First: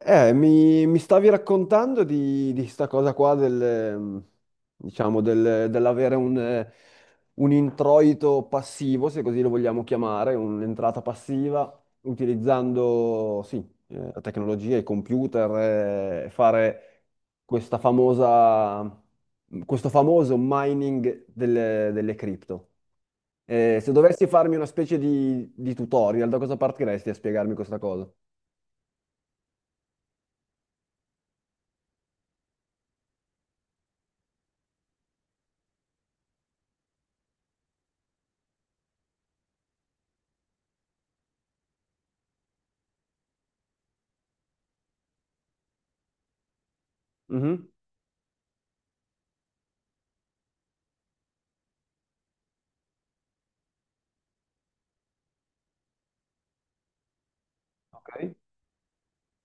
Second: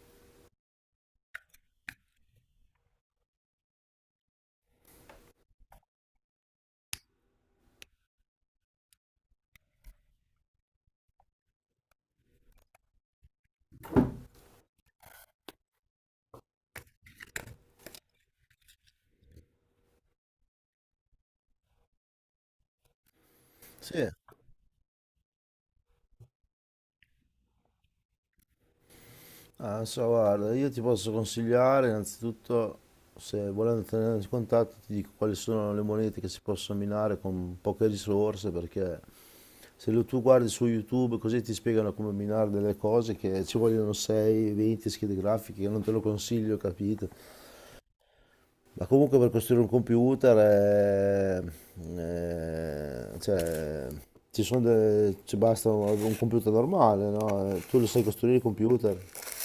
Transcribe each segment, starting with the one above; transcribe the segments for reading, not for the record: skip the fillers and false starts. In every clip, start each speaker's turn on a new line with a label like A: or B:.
A: Mi stavi raccontando di sta cosa qua del, diciamo, dell'avere un introito passivo, se così lo vogliamo chiamare, un'entrata passiva, utilizzando, sì, la tecnologia, i computer, fare questa famosa, questo famoso mining delle cripto. Se
B: Sì,
A: dovessi farmi una specie di tutorial, da cosa partiresti a spiegarmi questa cosa?
B: ah, so, guarda, io ti posso consigliare innanzitutto, se volendo tenere in contatto, ti dico quali sono le monete che si possono minare con poche risorse, perché se lo tu guardi su YouTube così ti spiegano come minare delle cose che ci vogliono 6, 20 schede grafiche, che non te lo consiglio, capito?
A: Mhm.
B: Ma comunque per costruire un computer, cioè, ci sono ci basta un computer normale, no? Tu lo sai
A: Ok.
B: costruire il computer?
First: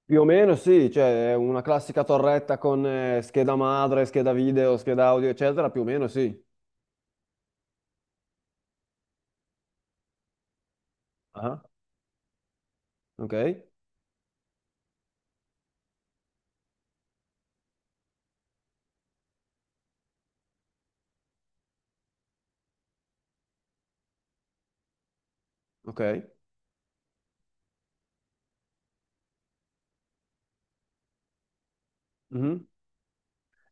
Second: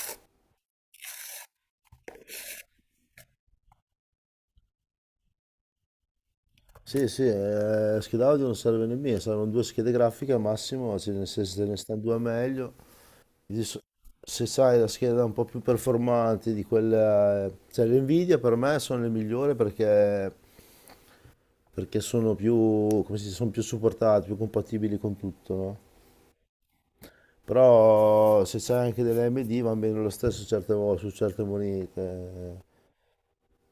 A: Più o meno sì, cioè è una classica torretta con scheda madre, scheda video, scheda audio, eccetera, più o meno sì.
B: Sì, sì, scheda audio non serve nemmeno, servono due schede grafiche al massimo, cioè, nel senso,
A: Ah,
B: se ne stanno due meglio.
A: ok,
B: Adesso, se sai la scheda un po' più performante di quella, cioè le Nvidia per me sono le migliori perché sono più, come si dice, sono più supportate, più compatibili con tutto, no?
A: ok.
B: Però se c'è anche delle AMD va bene lo stesso certe volte, su certe monete.
A: Mhm.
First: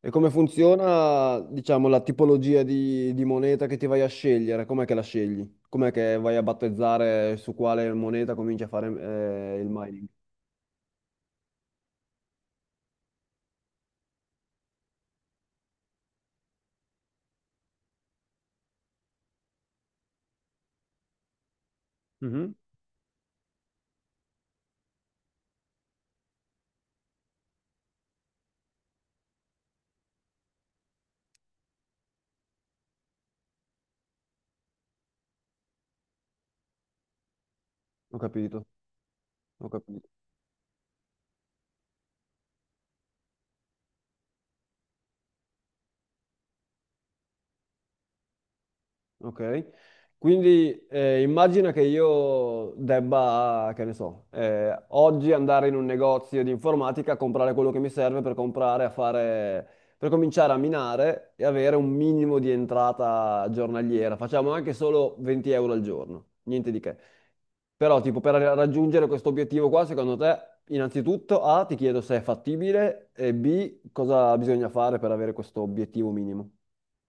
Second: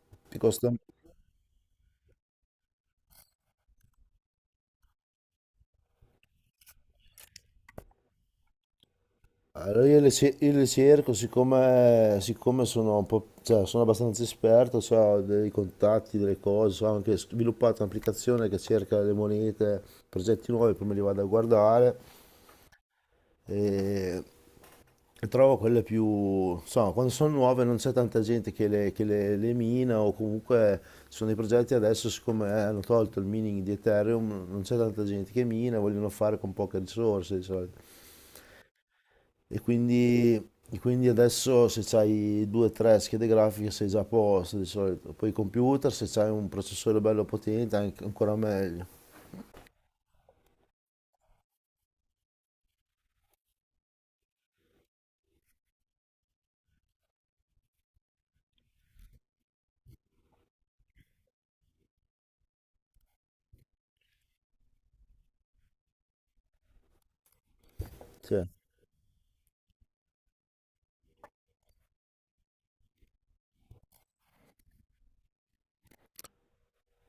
A: E come
B: Ti costa,
A: funziona, diciamo, la tipologia di moneta che ti vai a scegliere? Com'è che la scegli? Com'è che vai a battezzare su quale moneta cominci a fare il
B: Allora
A: mining?
B: io le cerco, siccome sono un po', cioè, sono abbastanza esperto, cioè, ho dei contatti, delle cose, so, ho anche sviluppato un'applicazione che cerca le monete, progetti nuovi, prima li vado a guardare
A: Mhm.
B: e, e trovo quelle più, insomma, quando sono nuove non c'è tanta gente le mina o comunque ci sono dei progetti adesso, siccome hanno tolto il mining di Ethereum, non c'è tanta gente che mina, vogliono fare con poche risorse di solito.
A: Ho capito,
B: E
A: ho capito.
B: quindi, e quindi adesso se c'hai due o tre schede grafiche sei già a posto di solito. Poi i computer, se c'hai un processore bello potente, ancora meglio.
A: Ok, quindi immagina che io debba, che ne so, oggi andare in un negozio di informatica a comprare quello che mi serve per comprare, a fare, per cominciare a minare e avere un minimo di entrata giornaliera. Facciamo anche solo 20 euro al giorno, niente di che. Però, tipo,
B: Sì.
A: raggiungere questo obiettivo qua, secondo te, innanzitutto, A, ti chiedo se è fattibile e B, cosa bisogna fare per avere questo obiettivo minimo.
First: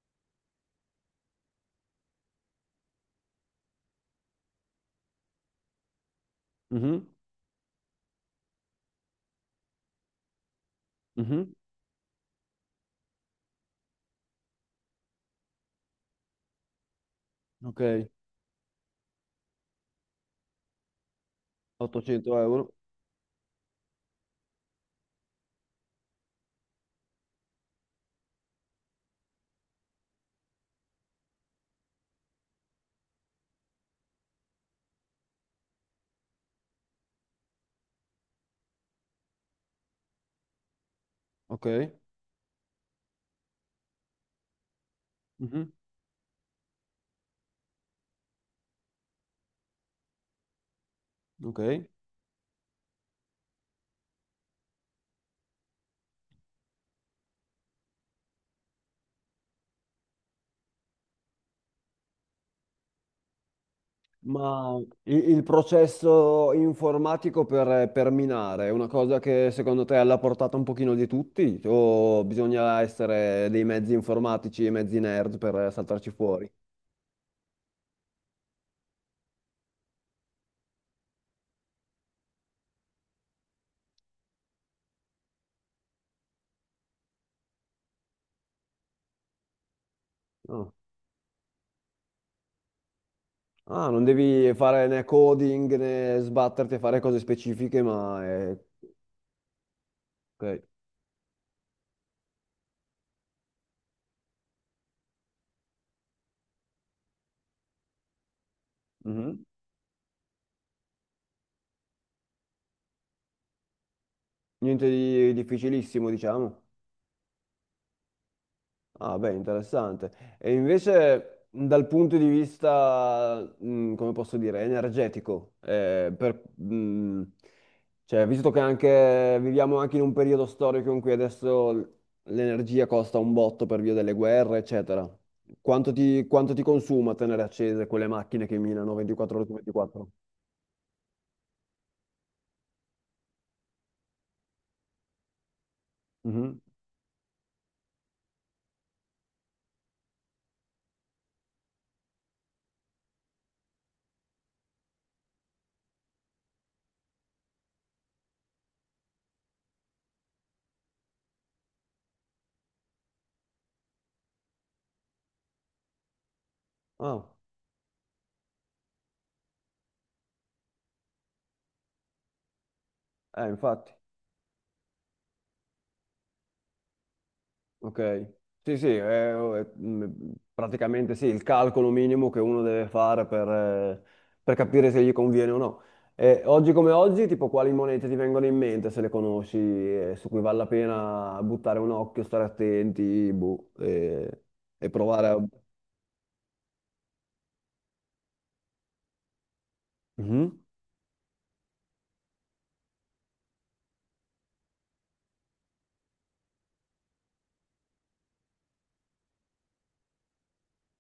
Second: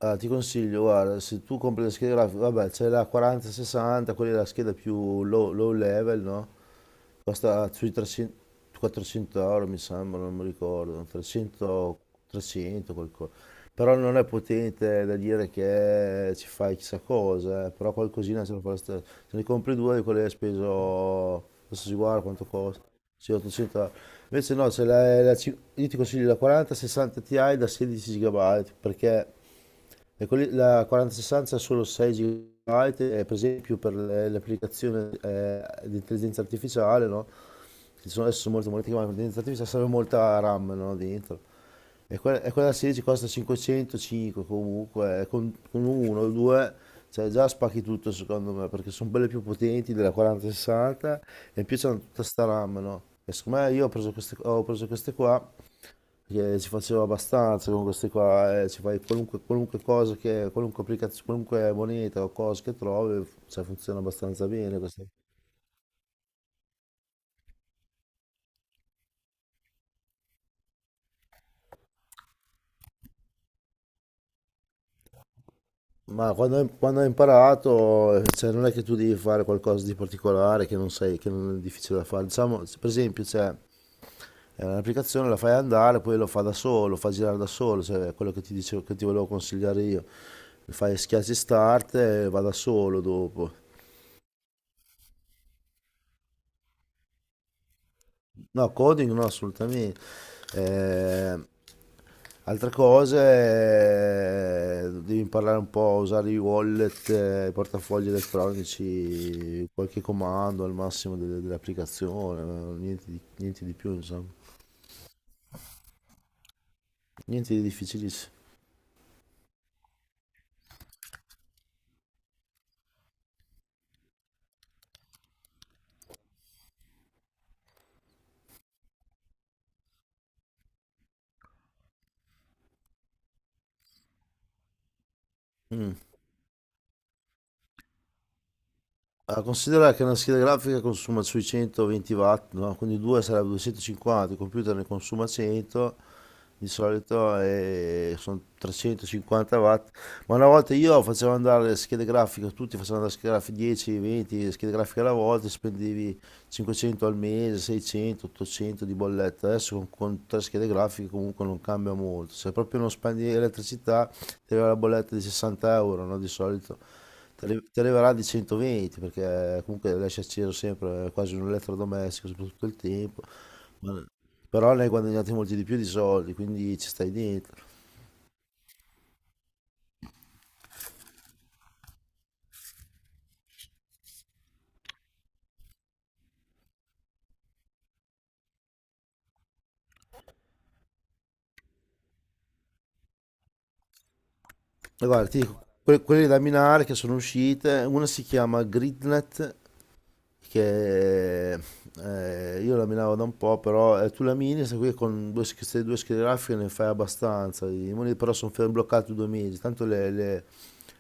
B: Ah, ti consiglio, guarda, se tu compri le schede grafiche, vabbè, c'è la 4060, quella è la scheda più low, low level, no?
A: Mhm,
B: Costa sui 300, 400 euro mi sembra, non mi ricordo,
A: mhm,
B: 300, 300 qualcosa. Però non è potente da dire che ci fai chissà cosa, però
A: ok.
B: qualcosina se lo fa lo stesso. Se ne compri due di quelli hai speso, adesso si guarda
A: 800
B: quanto
A: euro,
B: costa, sì 800 euro. Invece no, se la, la ci- io ti consiglio la 4060 Ti da 16 GB La 4060 ha solo 6 GB, e per esempio per le applicazioni di intelligenza artificiale, no? Che sono adesso sono molto molto chiamate, intelligenza artificiale serve molta RAM, no? Dentro.
A: ok,
B: E quella 16 costa 505 comunque, e con,
A: mhm,
B: con uno o due, cioè già spacchi tutto secondo me, perché sono belle più potenti della 4060
A: ok.
B: e in più c'hanno tutta sta RAM, no? E secondo me io ho preso queste qua perché si faceva abbastanza con questi qua, ci fai qualunque cosa che, qualunque applicazione, qualunque moneta o cosa che trovi, cioè, funziona abbastanza
A: Ma
B: bene questa.
A: il processo informatico per minare è una cosa che secondo te è alla portata un pochino di tutti? O bisogna essere dei mezzi informatici e mezzi nerd per saltarci
B: Ma
A: fuori?
B: quando hai imparato, cioè, non è che tu devi fare qualcosa di particolare che non sai, che non è difficile da fare. Diciamo, per esempio, cioè, è un'applicazione la fai andare, poi lo fa da solo, lo fa girare da solo, cioè, è quello che ti dicevo, che ti volevo consigliare io.
A: No.
B: Fai, schiacci start e va da solo dopo.
A: Ah, non devi fare né coding né sbatterti a fare cose specifiche, ma è...
B: No, coding no, assolutamente.
A: Ok.
B: Eh, Altre cose, devi imparare un po' a usare i wallet, i portafogli
A: Mhm.
B: elettronici, qualche comando al massimo dell'applicazione, niente di più, insomma.
A: Niente di difficilissimo, diciamo.
B: Niente di difficilissimo.
A: Ah, beh, interessante. E invece dal punto di vista, come posso dire, energetico, cioè, visto che anche, viviamo anche in un periodo storico in cui adesso l'energia costa un botto per via delle guerre, eccetera,
B: Mm.
A: quanto ti consuma tenere accese quelle macchine che minano 24
B: Ah,
A: ore su
B: considera che
A: 24?
B: una scheda grafica consuma sui 120 watt, no? Quindi 2 sarebbe 250, il computer ne consuma 100
A: Mhm.
B: di solito sono 350 watt, ma una volta io facevo andare le schede grafiche, tutti facevano andare le schede grafiche 10, 20 schede grafiche alla volta, spendevi 500 al mese, 600, 800 di bolletta, adesso con tre schede grafiche comunque non cambia molto, se proprio non spendi elettricità ti arriva la bolletta di 60 euro, no? Di solito
A: Ah,
B: ti arriverà di 120 perché comunque lasci acceso sempre, è quasi un elettrodomestico soprattutto il tempo.
A: infatti.
B: Ma però ne hai guadagnati molti di più di soldi, quindi ci stai dentro.
A: Ok, sì, sì, praticamente sì, il calcolo minimo che uno deve fare per capire se gli conviene o no. E oggi come oggi, tipo quali monete ti vengono in mente se le conosci, su cui vale la pena buttare un occhio, stare attenti, boh, e
B: E
A: provare
B: guarda, ti
A: a...
B: dico, quelle da minare che sono uscite, una si chiama Gridnet
A: Mhm,
B: che io laminavo da un po', però, tu lamini, questa qui con queste due schede grafiche ne fai abbastanza, i moniti però sono fermi bloccati 2 mesi, tanto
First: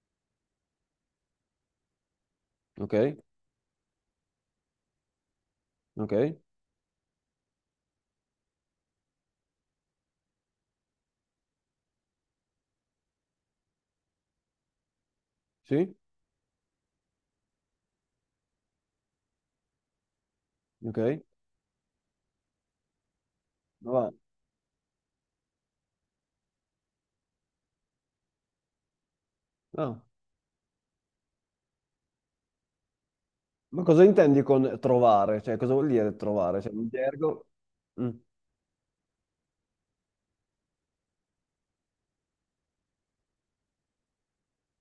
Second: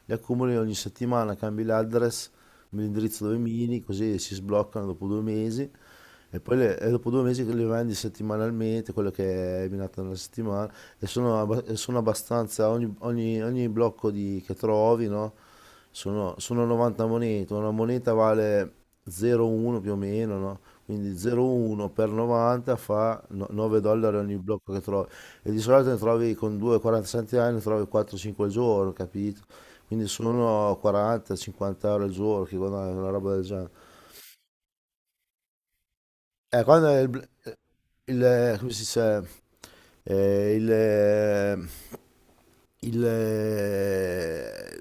B: le accumuli ogni settimana, cambi l'address,
A: ok,
B: l'indirizzo dove mini, così si sbloccano dopo 2 mesi
A: ok,
B: e poi e dopo 2 mesi le vendi settimanalmente, quello che hai minato nella settimana e e sono abbastanza, ogni blocco che trovi, no?
A: sì,
B: Sono 90 monete, una moneta vale 0,1 più o meno, no? Quindi
A: ok.
B: 0,1 per 90 fa 9
A: Ma va-
B: dollari ogni blocco che trovi. E di solito ne trovi con 2,40 centesimi, ne trovi 4-5 al giorno, capito?
A: ah,
B: Quindi sono 40-50 euro al giorno che guadagni una roba del genere.
A: Ma cosa intendi con trovare? Cioè, cosa vuol dire trovare? Cioè, un
B: Quando è il, bl-
A: gergo? Mm.
B: il- Come si dice, Eh, il, eh, il, eh,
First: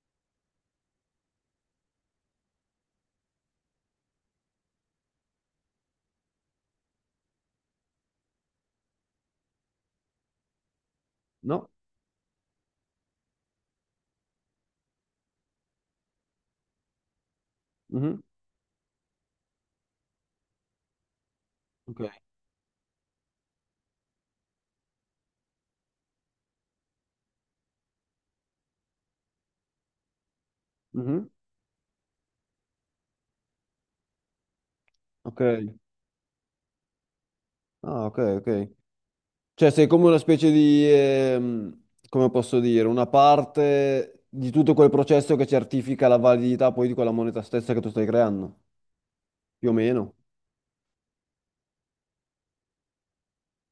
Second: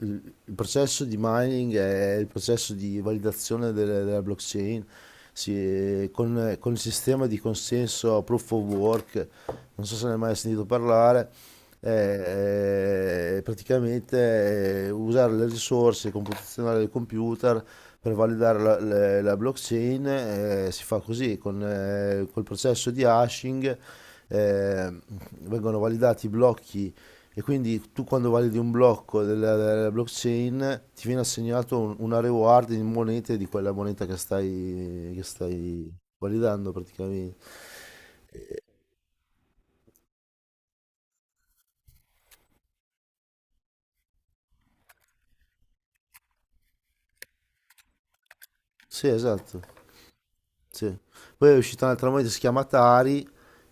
B: il processo di mining è il processo di validazione della blockchain con il sistema di consenso proof of work, non so se ne hai mai sentito parlare,
A: No?
B: usare le risorse computazionali del computer per
A: Mhm,
B: validare la blockchain si fa così
A: ok.
B: col processo di hashing eh, vengono validati i blocchi e quindi tu quando validi un blocco della blockchain ti viene
A: Mhm.
B: assegnato una reward in monete di quella moneta che stai,
A: Ok,
B: validando praticamente.
A: ah, ok, ok. Cioè sei come una specie di, come posso dire, una parte di tutto quel processo che certifica la validità poi di quella moneta stessa che tu stai creando,
B: Sì, esatto.
A: più o meno,
B: Sì. Poi è uscita un'altra moneta, si chiama Tari,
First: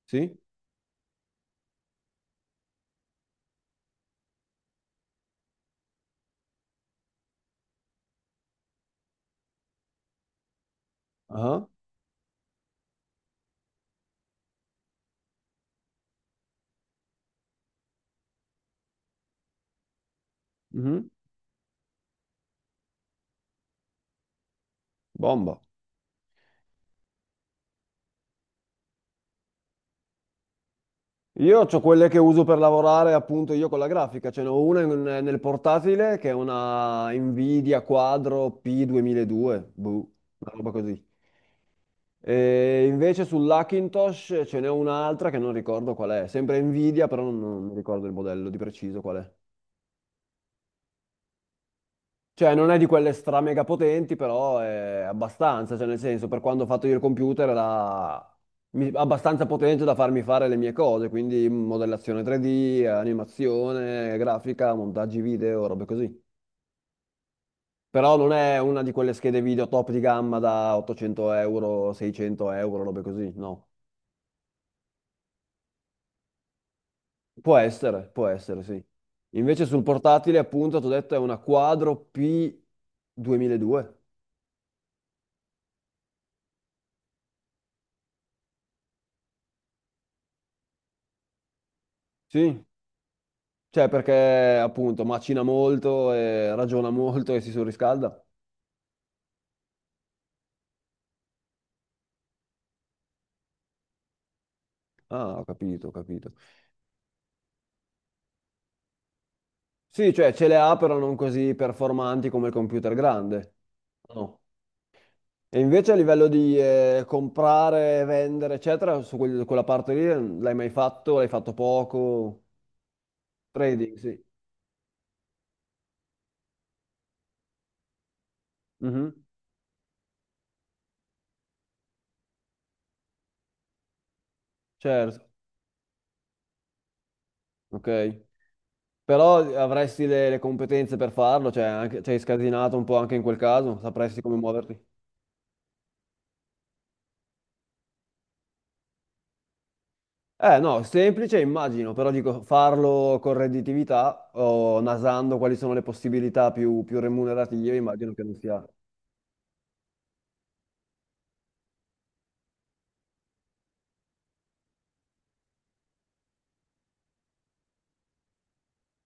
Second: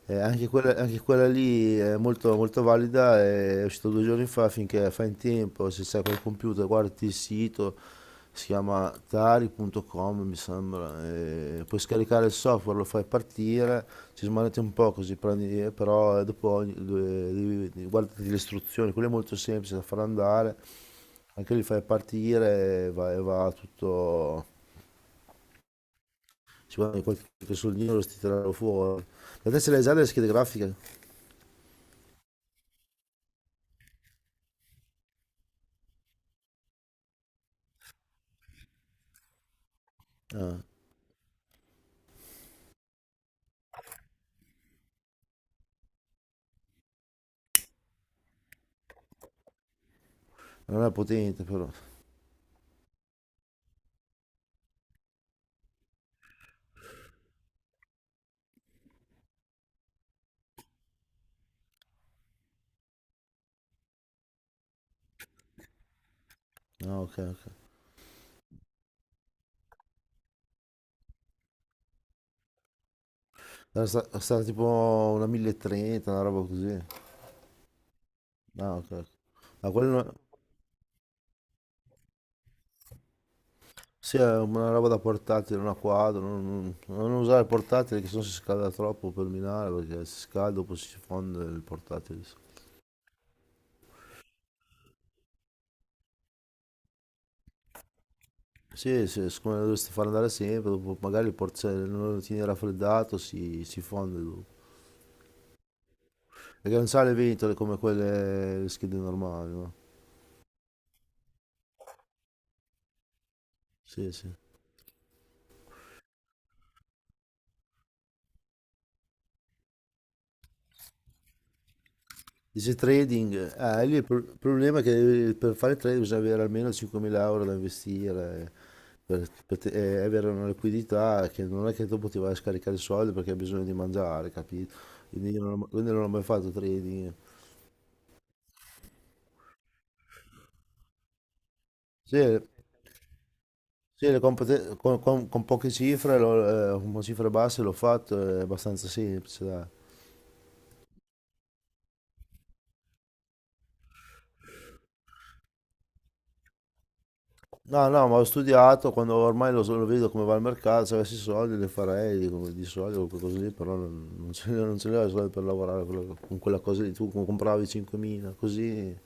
A: sì?
B: anche quella lì è molto, molto valida, è uscita 2 giorni fa, finché fai in tempo, se sei col computer guardi il sito, si chiama tari.com, mi sembra,
A: Ah,
B: puoi scaricare il software, lo fai partire, ci smanetti un po' così, prendi, però dopo guardati le istruzioni, quello è molto semplice da far andare,
A: mhm.
B: anche lì fai partire e va tutto,
A: Bomba.
B: ci guadagni qualche soldino lo ti tirano fuori. La te se l'hai già le schede grafiche?
A: Io ho quelle che uso per lavorare appunto io con la grafica, ce n'ho una in- nel portatile che è una Nvidia Quadro P2002, boh, una
B: Ah,
A: roba così. E invece sull'Hackintosh ce n'è un'altra che non ricordo qual è, sempre Nvidia, però non mi ricordo il modello di preciso qual è.
B: Non è potente però.
A: Cioè, non è di quelle stra mega potenti, però è abbastanza, cioè nel senso, per quando ho fatto io il computer era abbastanza potente da farmi fare le mie cose, quindi modellazione 3D, animazione, grafica, montaggi video, robe così.
B: Ah, ok, ok.
A: Però non è una di quelle schede video top di gamma da 800 euro, 600 euro, robe così, no.
B: Era sta tipo una 1030, una roba così.
A: Può essere,
B: Ah,
A: sì.
B: ok. Ok.
A: Invece
B: Ma ah,
A: sul
B: quello non-
A: portatile, appunto, ti ho detto è una Quadro P 2002.
B: sì, è una roba da portatile, una quadro. Non usare il portatile che sennò si scalda troppo per minare perché si scalda dopo si fonde il portatile.
A: Sì, cioè perché appunto macina molto e ragiona molto e si surriscalda.
B: Sì, sì, siccome lo dovresti far andare sempre, dopo magari se non lo tieni raffreddato si fonde dopo.
A: Ah, ho capito, ho capito.
B: Perché non sa le ventole come quelle le schede normali, no?
A: Sì, cioè ce le ha però non così performanti come il computer grande.
B: Sì, sì.
A: No. E invece a livello di comprare, vendere, eccetera, su quella parte lì l'hai mai fatto? L'hai fatto poco?
B: Dice trading,
A: Trading,
B: lì
A: sì.
B: il problema è che per fare trading bisogna avere almeno 5.000 euro da investire,
A: Mhm,
B: per avere una liquidità che non è che dopo ti vai a scaricare i soldi perché hai bisogno di mangiare, capito?
A: certo.
B: Quindi non ho mai fatto trading.
A: Ok. Però avresti le competenze per farlo, cioè anche,
B: Sì,
A: sei scasinato un po' anche in quel caso,
B: sì,
A: sapresti
B: le
A: come
B: compete-
A: muoverti.
B: con poche cifre, con cifre basse l'ho fatto, è abbastanza semplice, dai.
A: Eh no, semplice immagino, però dico farlo con redditività o nasando quali sono le possibilità più remunerative,
B: No, no,
A: immagino
B: ma
A: che
B: ho
A: non sia...
B: studiato, quando ormai lo vedo come va il mercato, se avessi soldi li farei di soldi o qualcosa lì, però non ce li ho, non ce li ho i soldi per lavorare con quella cosa lì, tu compravi 5.000, così.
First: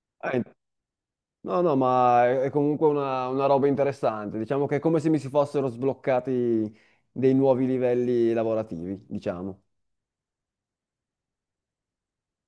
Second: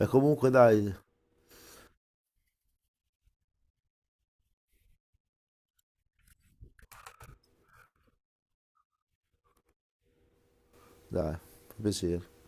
B: E
A: Eh,
B: comunque dai,
A: no, no, ma è comunque una roba interessante, diciamo che è come se mi si fossero sbloccati dei nuovi livelli lavorativi, diciamo.
B: dai, fa piacere.